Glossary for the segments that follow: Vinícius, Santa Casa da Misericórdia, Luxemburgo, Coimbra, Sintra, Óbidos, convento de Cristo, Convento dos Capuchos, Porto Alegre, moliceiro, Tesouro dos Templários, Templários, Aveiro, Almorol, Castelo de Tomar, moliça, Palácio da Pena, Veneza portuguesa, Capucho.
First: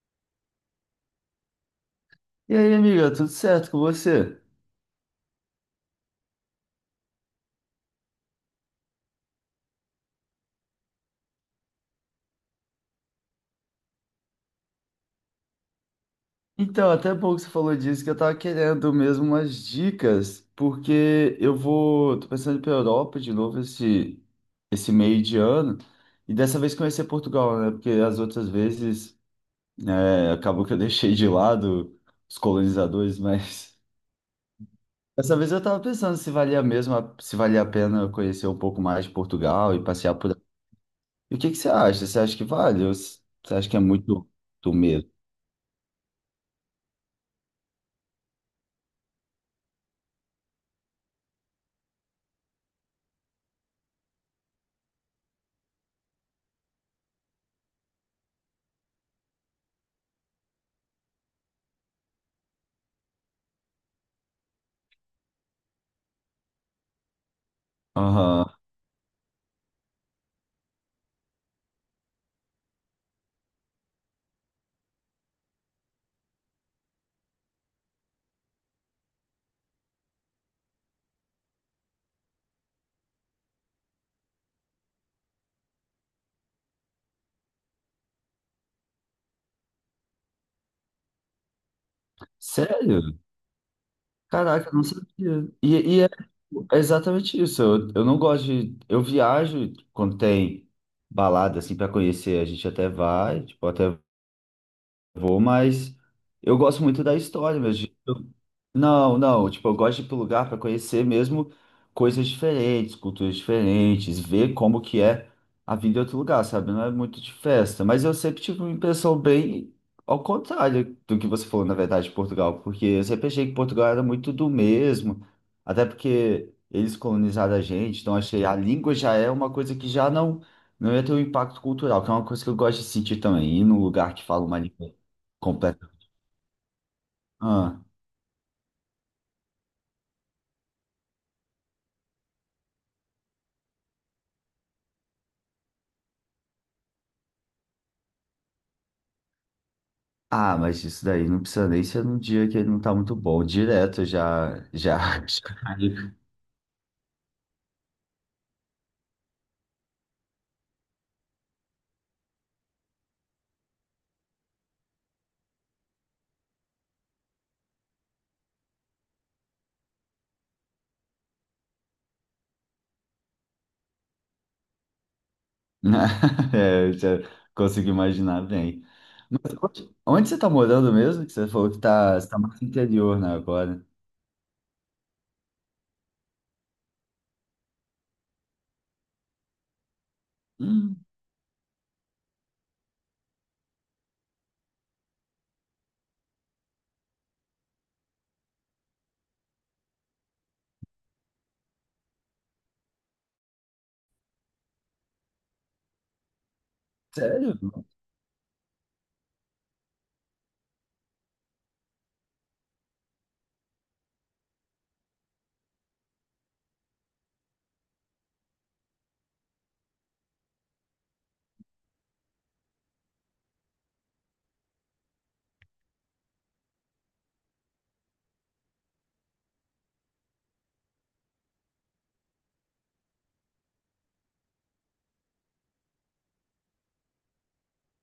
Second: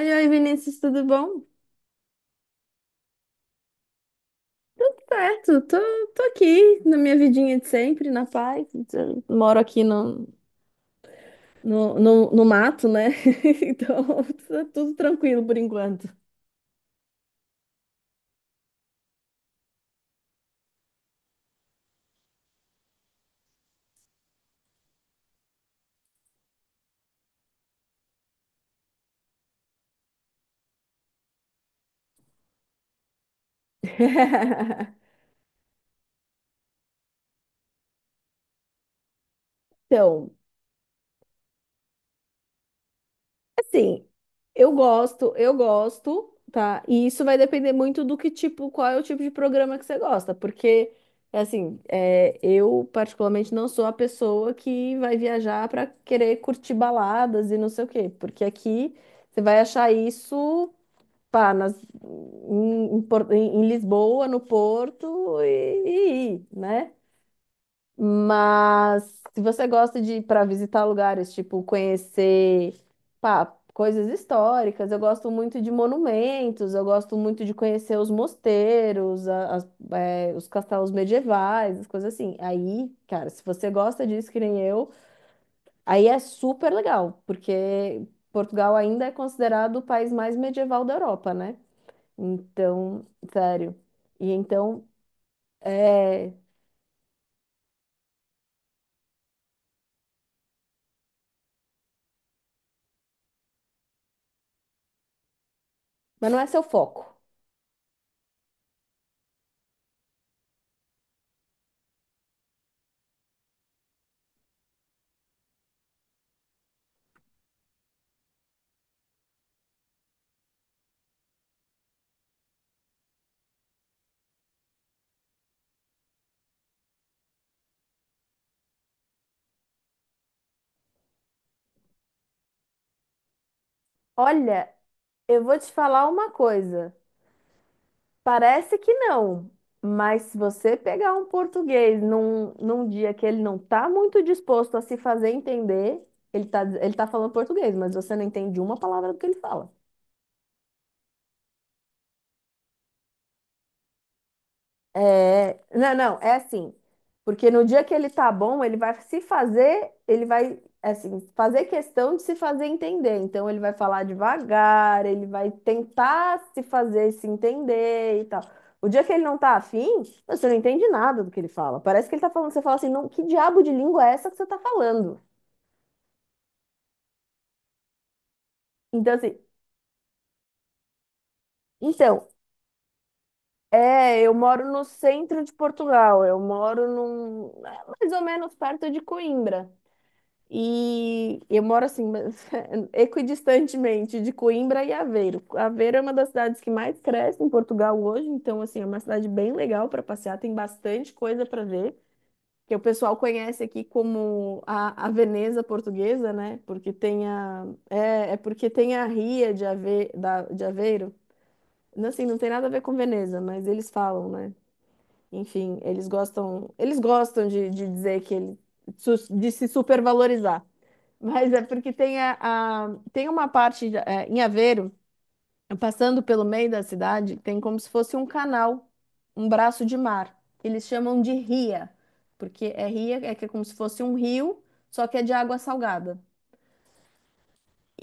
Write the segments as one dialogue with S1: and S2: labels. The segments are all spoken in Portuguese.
S1: Oi, oi, Vinícius, tudo bom?
S2: E aí, amiga, tudo certo com você?
S1: Certo, tô aqui na minha vidinha de sempre, na paz. Eu moro aqui no mato, né? Então, tá tudo tranquilo por enquanto.
S2: Então, até bom que você falou disso, que eu tava querendo mesmo umas dicas, porque tô pensando em ir pra Europa de novo esse meio de ano, e dessa vez conhecer Portugal, né? Porque as outras vezes, acabou que eu deixei de lado os colonizadores, mas dessa vez eu tava pensando se valia mesmo, se valia a pena eu conhecer um pouco mais de Portugal e passear
S1: Então,
S2: por... E o que que você acha? Você acha que vale? Ou você acha que é
S1: assim,
S2: muito,
S1: eu
S2: do medo?
S1: gosto, eu gosto, tá? E isso vai depender muito do que tipo, qual é o tipo de programa que você gosta, porque assim, eu particularmente não sou a pessoa que vai viajar para querer curtir baladas e não sei o quê, porque aqui você vai achar isso, pá, nas, em, em Por- em- em Lisboa, no Porto, né?
S2: Aham.
S1: Mas se você gosta de ir para visitar lugares, tipo conhecer pá, coisas históricas, eu gosto muito de monumentos, eu gosto muito de conhecer os mosteiros, os castelos medievais, as coisas assim. Aí, cara, se você gosta disso, que nem eu, aí é super legal, porque Portugal ainda é considerado o país mais medieval da Europa, né?
S2: Sério?
S1: Então, sério. E
S2: Caraca, eu não
S1: então,
S2: sabia. E
S1: é...
S2: é exatamente isso. Eu não gosto de. Eu viajo quando tem balada, assim, para conhecer. A gente até vai, tipo, até vou, mas
S1: mas não é
S2: eu
S1: seu
S2: gosto muito da
S1: foco.
S2: história mesmo. Não, não, tipo, eu gosto de ir pro lugar para conhecer mesmo coisas diferentes, culturas diferentes, ver como que é a vida em outro lugar, sabe? Não é muito de festa, mas eu sempre tive uma impressão bem ao contrário do que você falou, na verdade, de Portugal, porque eu sempre achei que Portugal era muito do mesmo, até porque eles colonizaram a gente, então achei a língua já é uma coisa que já não, não ia ter um impacto cultural, que é uma coisa que eu gosto de sentir também, ir num lugar que fala uma
S1: Olha.
S2: língua
S1: Eu vou te
S2: completa.
S1: falar uma coisa.
S2: Ah.
S1: Parece que não, mas se você pegar um português num dia que ele não está muito disposto a se fazer entender, ele tá falando português, mas você não entende uma palavra do que ele fala.
S2: Ah, mas isso daí não precisa nem ser num dia que ele não tá muito bom. Direto já,
S1: É, não,
S2: caiu,
S1: não, é assim. Porque no dia que ele tá bom, ele vai, assim, fazer questão de se fazer entender. Então, ele vai falar devagar, ele vai tentar se fazer se entender e tal. O dia que ele não tá afim, você não entende nada do que ele fala. Parece que ele tá falando, você fala assim, não, que diabo de língua é essa que você tá falando?
S2: né? é, eu já consigo imaginar bem.
S1: Então, assim,
S2: Mas onde você tá morando mesmo? Que você falou que tá,
S1: então,
S2: você tá mais no interior, né, agora.
S1: eu moro no centro de Portugal, eu moro mais ou menos perto de Coimbra.
S2: Hum,
S1: E eu moro assim, mas equidistantemente de Coimbra e Aveiro. Aveiro é uma das cidades que mais cresce em Portugal hoje, então assim, é uma cidade bem legal para passear, tem bastante coisa para ver, que o pessoal conhece aqui como a Veneza portuguesa, né? Porque tem
S2: sério?
S1: a é, é porque tem a Ria de Aveiro. Não, assim, não tem nada a ver com Veneza, mas eles falam, né? Enfim, eles gostam de dizer que ele de se supervalorizar. Mas é porque tem uma parte em Aveiro, passando pelo meio da cidade, tem como se fosse um canal, um braço de mar. Eles chamam de ria, porque é ria, é que é como se fosse um rio, só que é de água salgada.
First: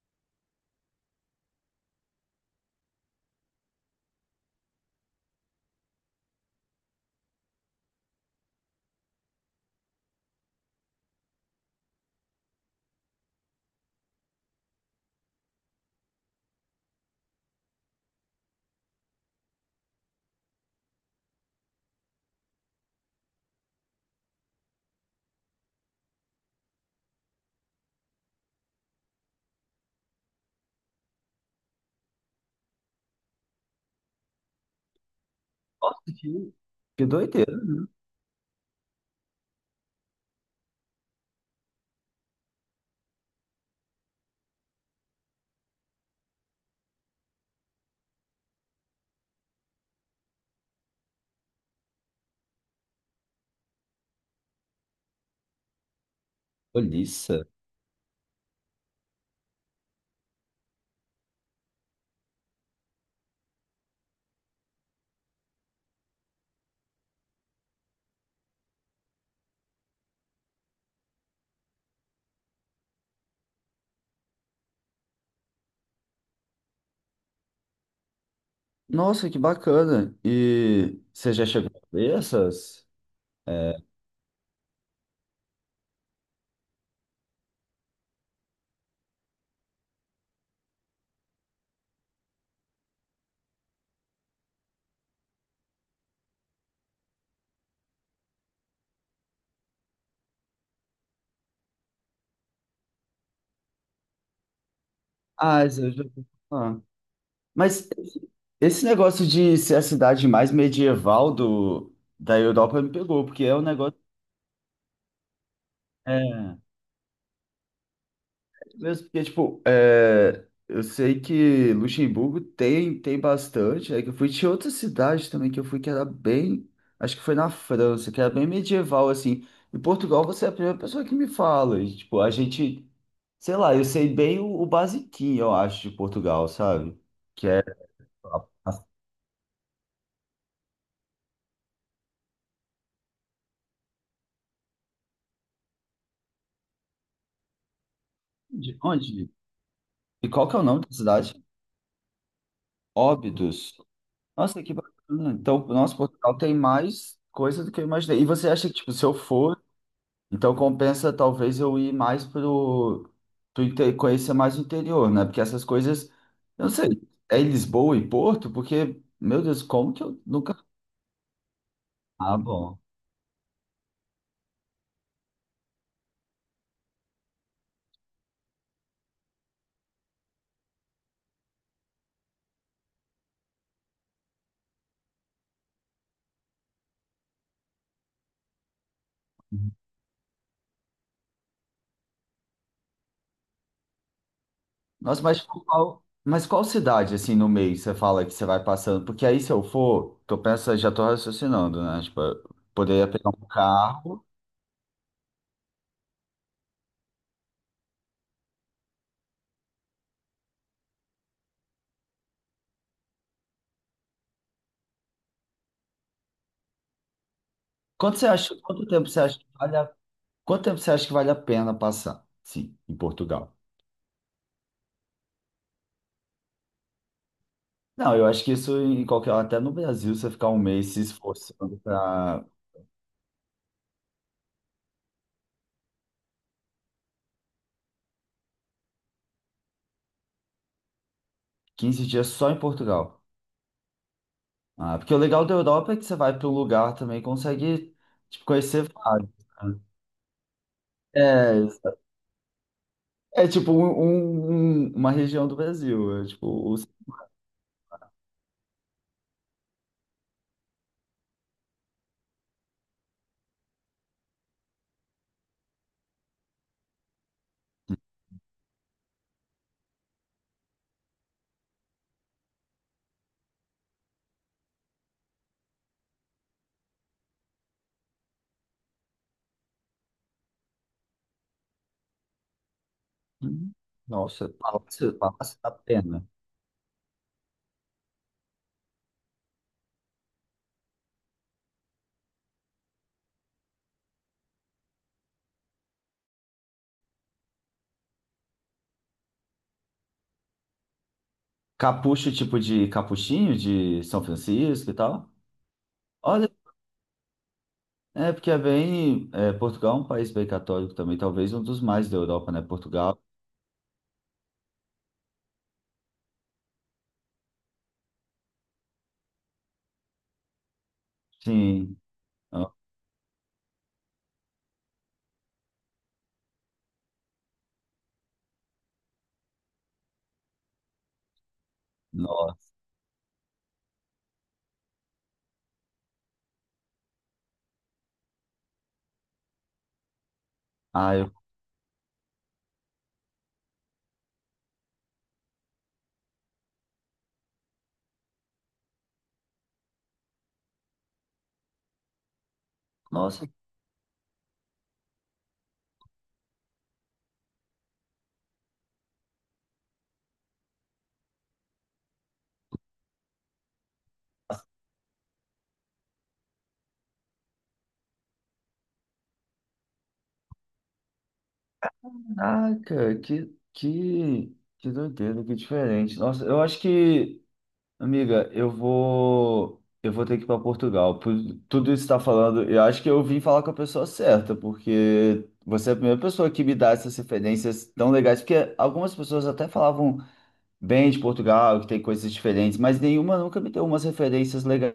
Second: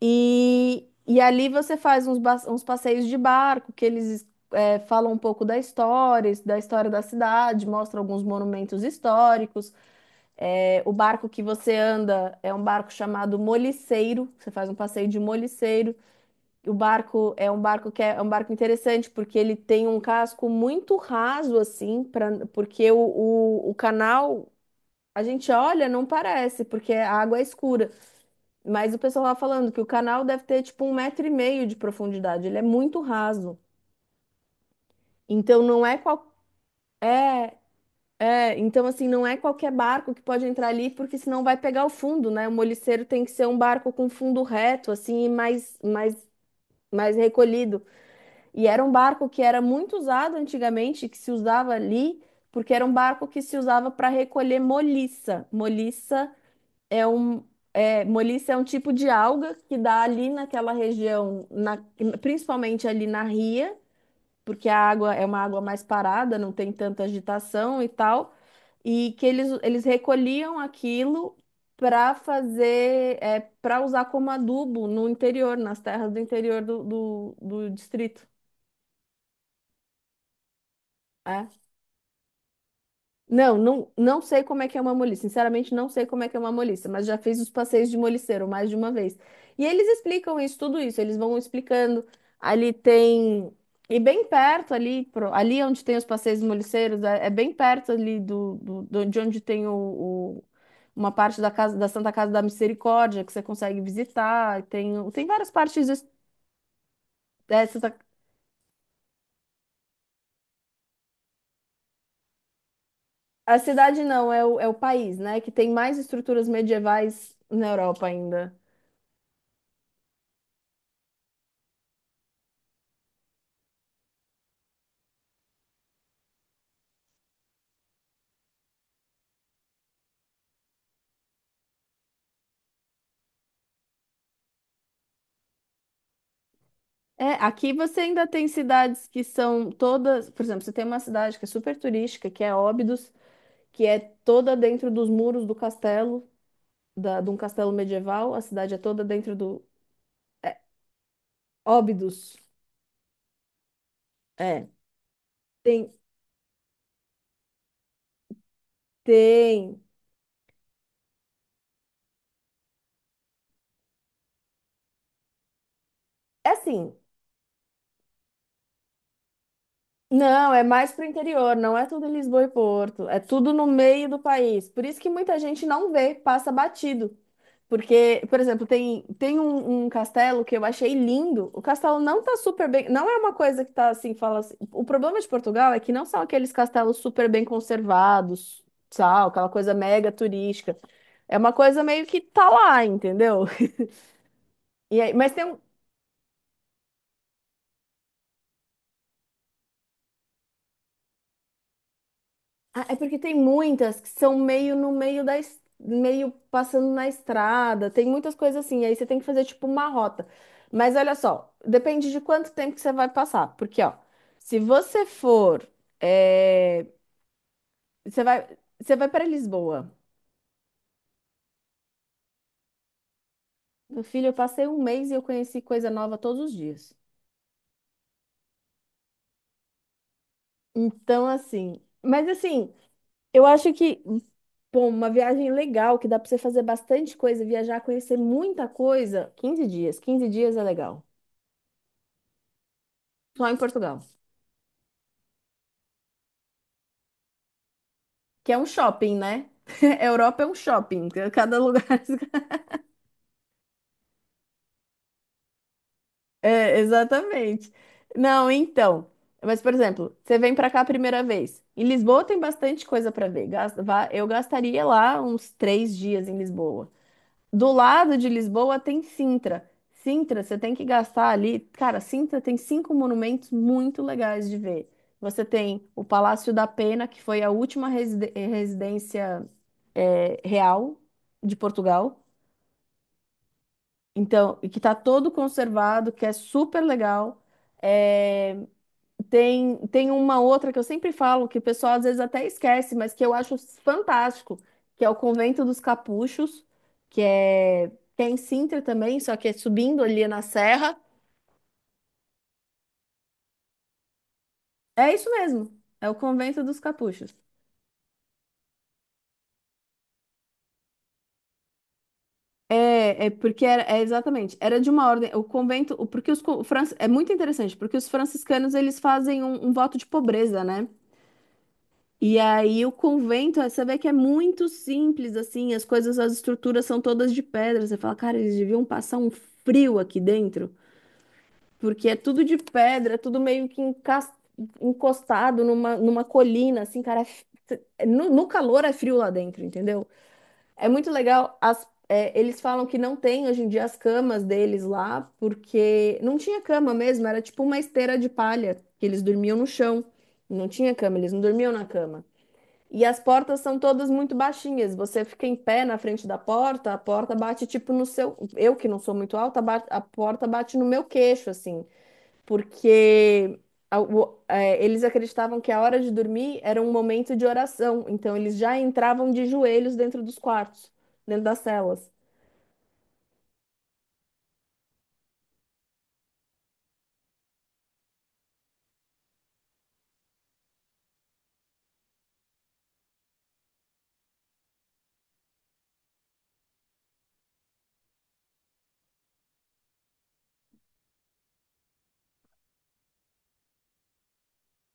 S1: E ali você faz uns passeios de barco, que eles falam um pouco da história, da história da cidade, mostram alguns monumentos históricos. É, o barco que você anda é um barco chamado moliceiro, você faz um passeio de moliceiro. O barco é um barco que é um barco interessante porque ele tem um casco muito raso assim, porque o canal a gente olha não parece porque a água é escura, mas o pessoal lá falando que o canal deve ter tipo um metro e meio de profundidade, ele é muito raso. Então não é
S2: Nossa,
S1: qual
S2: que doideira.
S1: então assim, não é qualquer barco que pode entrar ali, porque senão vai pegar o fundo, né? O moliceiro tem que ser um barco com fundo reto, assim, e mais recolhido. E era um barco que era muito usado antigamente, que se usava ali, porque era um barco que se usava para recolher moliça. Moliça é um,
S2: Olhiça.
S1: é um tipo de alga que dá ali naquela região, principalmente ali na ria porque a água é uma água mais parada, não tem tanta agitação e tal, e que eles recolhiam aquilo para fazer, para usar como adubo no interior, nas terras do interior do distrito.
S2: Nossa, que bacana. E você já
S1: É.
S2: chegou a ver essas?
S1: Não,
S2: É.
S1: não, não sei como é que é uma moliça. Sinceramente, não sei como é que é uma moliça, mas já fiz os passeios de moliceiro mais de uma vez. E eles explicam isso, tudo isso, eles vão explicando. Ali tem. E bem perto ali, ali onde tem os passeios de moliceiros, é bem perto ali de onde tem uma parte da casa da Santa Casa da Misericórdia que você consegue visitar. Tem várias
S2: Ah, isso
S1: partes
S2: eu já
S1: des-
S2: ouvi falar. Mas
S1: dessa.
S2: esse negócio de ser a cidade mais medieval da Europa me pegou, porque é
S1: A
S2: um negócio.
S1: cidade não, é o país, né? Que tem mais estruturas
S2: É,
S1: medievais na Europa ainda.
S2: mesmo porque, tipo, é, eu sei que Luxemburgo tem, tem bastante. É que eu fui de outra cidade também que eu fui que era bem. Acho que foi na França, que era bem medieval, assim. Em Portugal, você é a primeira pessoa que me fala. E, tipo, a gente. Sei lá, eu sei bem o basiquinho, eu acho, de Portugal, sabe?
S1: É,
S2: Que é.
S1: aqui você ainda
S2: a-
S1: tem
S2: a-
S1: cidades que são todas, por exemplo, você tem uma cidade que é super turística, que é Óbidos, que é toda dentro dos muros do castelo, de um castelo medieval, a cidade
S2: De
S1: é toda
S2: onde?
S1: dentro do
S2: E qual que é
S1: é,
S2: o nome da cidade?
S1: Óbidos.
S2: Óbidos. Nossa,
S1: É,
S2: que bacana. Então,
S1: tem,
S2: nosso Portugal tem mais coisa do que eu imaginei. E você acha que, tipo, se eu for,
S1: tem.
S2: então compensa talvez eu ir mais pro, conhecer mais o interior, né? Porque essas coisas,
S1: É
S2: eu não
S1: assim,
S2: sei, é em Lisboa e Porto? Porque, meu Deus, como que eu
S1: não,
S2: nunca.
S1: é mais pro interior, não é tudo em
S2: Ah,
S1: Lisboa e
S2: bom.
S1: Porto, é tudo no meio do país. Por isso que muita gente não vê, passa batido. Porque, por exemplo, tem um castelo que eu achei lindo. O castelo não tá super bem. Não é uma coisa que tá assim, fala assim. O problema de Portugal é que não são aqueles castelos super bem conservados, sabe? Aquela coisa mega turística. É uma coisa meio que tá lá, entendeu? E aí,
S2: Nossa,
S1: mas
S2: mas
S1: tem um,
S2: tipo, qual, mas qual cidade, assim, no meio você fala que você vai passando? Porque aí, se eu for, tô pensando, já tô raciocinando, né? Tipo, eu
S1: Ah, é
S2: poderia
S1: porque
S2: pegar
S1: tem
S2: um
S1: muitas que
S2: carro.
S1: são meio no meio da es- meio passando na estrada, tem muitas coisas assim, aí você tem que fazer tipo uma rota. Mas olha só, depende de quanto tempo que você vai passar, porque ó, se você for, eh,
S2: Quanto
S1: você
S2: você
S1: vai,
S2: acha? Quanto
S1: você vai
S2: tempo você
S1: para
S2: acha que vale.
S1: Lisboa.
S2: Quanto tempo você acha que vale a pena passar? Sim, em Portugal.
S1: Meu filho, eu passei um mês e eu conheci coisa nova todos os dias.
S2: Não, eu acho que isso em qualquer, até no Brasil, você ficar um mês se
S1: Então
S2: esforçando
S1: assim, mas
S2: para
S1: assim, eu acho que Bom, uma viagem legal, que dá para você fazer bastante coisa, viajar, conhecer muita coisa, Quinze dias é legal.
S2: 15 dias só em Portugal.
S1: Só em Portugal.
S2: Ah, porque o legal da Europa é que você vai para um lugar também e consegue tipo,
S1: Que é um
S2: conhecer
S1: shopping,
S2: vários.
S1: né?
S2: Né?
S1: Europa é um shopping. Cada lugar.
S2: É, é tipo uma região do Brasil. É, tipo,
S1: É,
S2: os...
S1: exatamente. Não, então. Mas, por exemplo, você vem para cá a primeira vez. Em Lisboa tem bastante coisa para ver. Eu gastaria lá uns 3 dias em Lisboa. Do lado de Lisboa tem Sintra. Sintra, você tem que gastar ali. Cara, Sintra tem cinco monumentos muito legais de ver. Você tem o Palácio da Pena, que foi a última residência real de Portugal.
S2: Nossa,
S1: Então, e que tá todo
S2: Palácio da
S1: conservado, que
S2: Pena.
S1: é super legal. É, tem uma outra que eu sempre falo, que o pessoal às vezes até esquece, mas que eu acho fantástico, que é o Convento dos Capuchos, que é, que é em Sintra também, só que é subindo ali na serra.
S2: Capucho, tipo de capuchinho de São Francisco e
S1: É isso
S2: tal.
S1: mesmo, é o
S2: Olha.
S1: Convento dos Capuchos.
S2: É, porque é bem. É, Portugal é um país bem católico também, talvez um dos mais da Europa, né? Portugal.
S1: É, é porque era, é exatamente, era de uma ordem, o convento, porque é muito interessante, porque os franciscanos, eles fazem um voto de pobreza, né?
S2: Sim.
S1: E aí o convento, você vê que é muito simples, assim, as coisas, as estruturas são todas de pedra, você fala, cara, eles deviam passar um frio aqui dentro, porque é tudo de
S2: Nossa.
S1: pedra, é tudo meio que encostado numa colina, assim, cara, no calor é frio lá dentro, entendeu? É muito
S2: Ah, eu...
S1: legal. Eles falam que não tem hoje em dia as camas deles lá, porque não tinha cama mesmo, era tipo uma esteira de palha, que eles dormiam no chão. Não tinha cama, eles não dormiam na cama. E as
S2: Nossa,
S1: portas são todas muito baixinhas. Você fica em pé na frente da porta, a porta bate tipo no seu. Eu que não sou muito alta, a porta bate no meu queixo, assim porque eles acreditavam que a hora de dormir era um momento de oração, então eles já entravam de joelhos dentro dos quartos, dentro das celas.
S2: caraca, que doideira, que diferente. Nossa, eu acho que, amiga, eu vou. Eu vou ter que ir para Portugal. Por tudo isso que está falando, eu acho que eu vim falar com a pessoa certa, porque você é a primeira pessoa que me dá essas referências tão legais, porque algumas pessoas até falavam. Bem de Portugal, que tem coisas diferentes, mas nenhuma nunca me deu umas referências legais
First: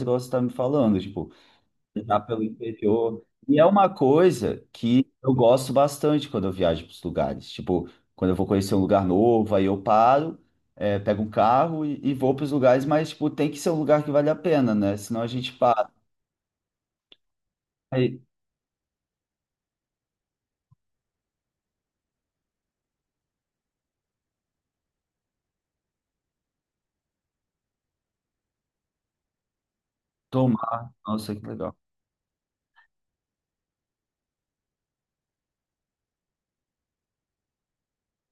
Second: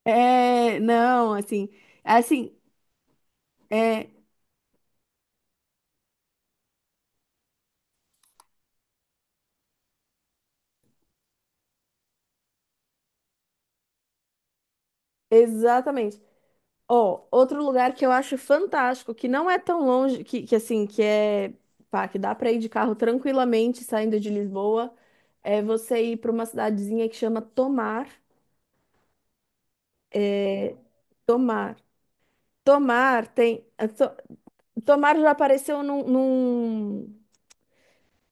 S2: igual você está me
S1: É,
S2: falando,
S1: não,
S2: tipo,
S1: assim, é
S2: viajar pelo
S1: assim,
S2: interior. E é uma
S1: é,
S2: coisa que eu gosto bastante quando eu viajo para os lugares. Tipo, quando eu vou conhecer um lugar novo, aí eu paro, pego um carro e vou para os lugares, mas, tipo, tem que ser um lugar que vale a pena, né? Senão a gente para
S1: Exatamente. Ó, outro lugar que eu
S2: e
S1: acho fantástico, que não é tão longe, que assim, pá, que dá pra ir de carro tranquilamente saindo de Lisboa, é você ir pra uma cidadezinha que chama Tomar.
S2: tomar. Nossa, que legal.
S1: Tomar. Tomar tem. Tomar já apareceu num, num,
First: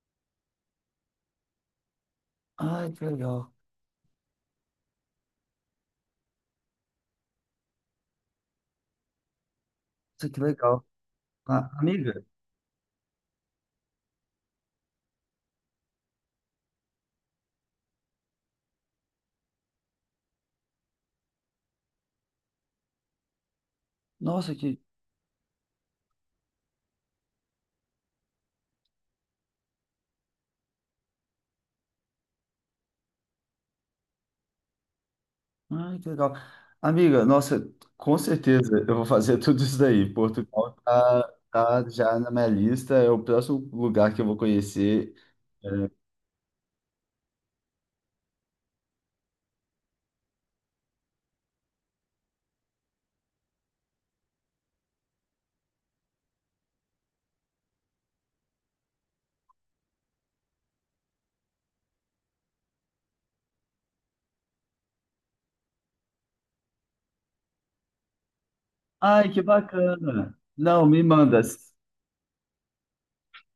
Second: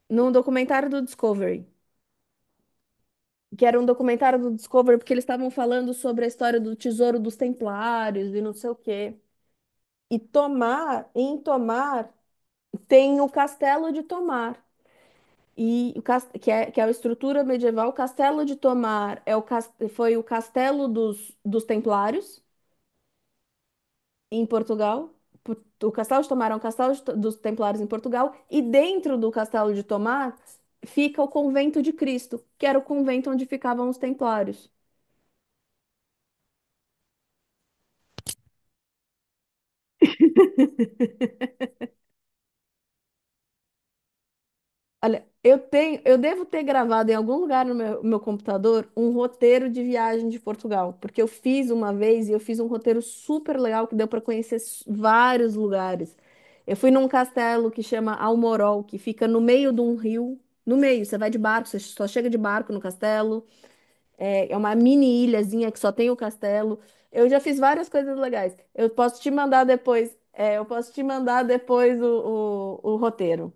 S1: num documentário do Discovery,
S2: Ai, que legal.
S1: que era um documentário do Discovery porque eles estavam falando sobre a história do Tesouro dos Templários e não sei o quê. E
S2: Nossa, que legal.
S1: Tomar, em
S2: Ah,
S1: Tomar,
S2: amiga,
S1: tem o Castelo de Tomar. E que é a estrutura medieval, o Castelo de Tomar foi o castelo dos Templários, em
S2: nossa, que
S1: Portugal. Po- O castelo de Tomar é um castelo dos Templários em Portugal, e dentro do castelo de Tomar fica o convento de Cristo, que era o convento onde ficavam os Templários.
S2: Ai, que legal. Amiga, nossa, com certeza eu vou fazer tudo isso daí. Portugal tá já na minha lista, é o próximo lugar que eu vou conhecer.
S1: Olha, eu devo ter gravado em algum lugar no meu computador um roteiro de viagem de Portugal, porque eu fiz uma vez e eu fiz um roteiro super legal que deu para conhecer vários lugares. Eu fui num castelo que chama Almorol, que fica no meio de um rio. No meio, você vai de barco, você só chega de barco no castelo. É uma mini ilhazinha que só tem o castelo. Eu já fiz várias coisas legais. Eu posso
S2: Ai,
S1: te
S2: que
S1: mandar depois.
S2: bacana.
S1: Eu
S2: Não,
S1: posso te
S2: me manda.
S1: mandar depois o roteiro.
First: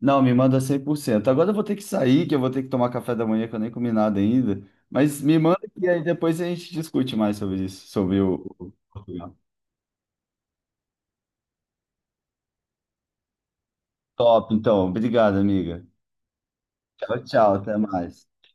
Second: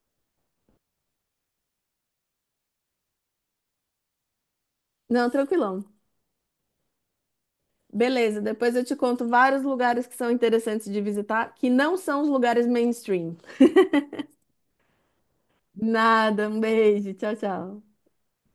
S2: Não, me manda 100%. Agora eu vou ter que sair, que eu vou ter que tomar café da manhã, que eu nem comi nada ainda. Mas
S1: Não,
S2: me manda
S1: tranquilão.
S2: e aí depois a gente discute mais sobre isso, sobre
S1: Beleza,
S2: o
S1: depois eu te conto
S2: Portugal.
S1: vários lugares que são interessantes de visitar, que não são os lugares mainstream.
S2: Top, então. Obrigado, amiga.
S1: Nada, um beijo.
S2: Tchau,
S1: Tchau,
S2: tchau. Até
S1: tchau.
S2: mais.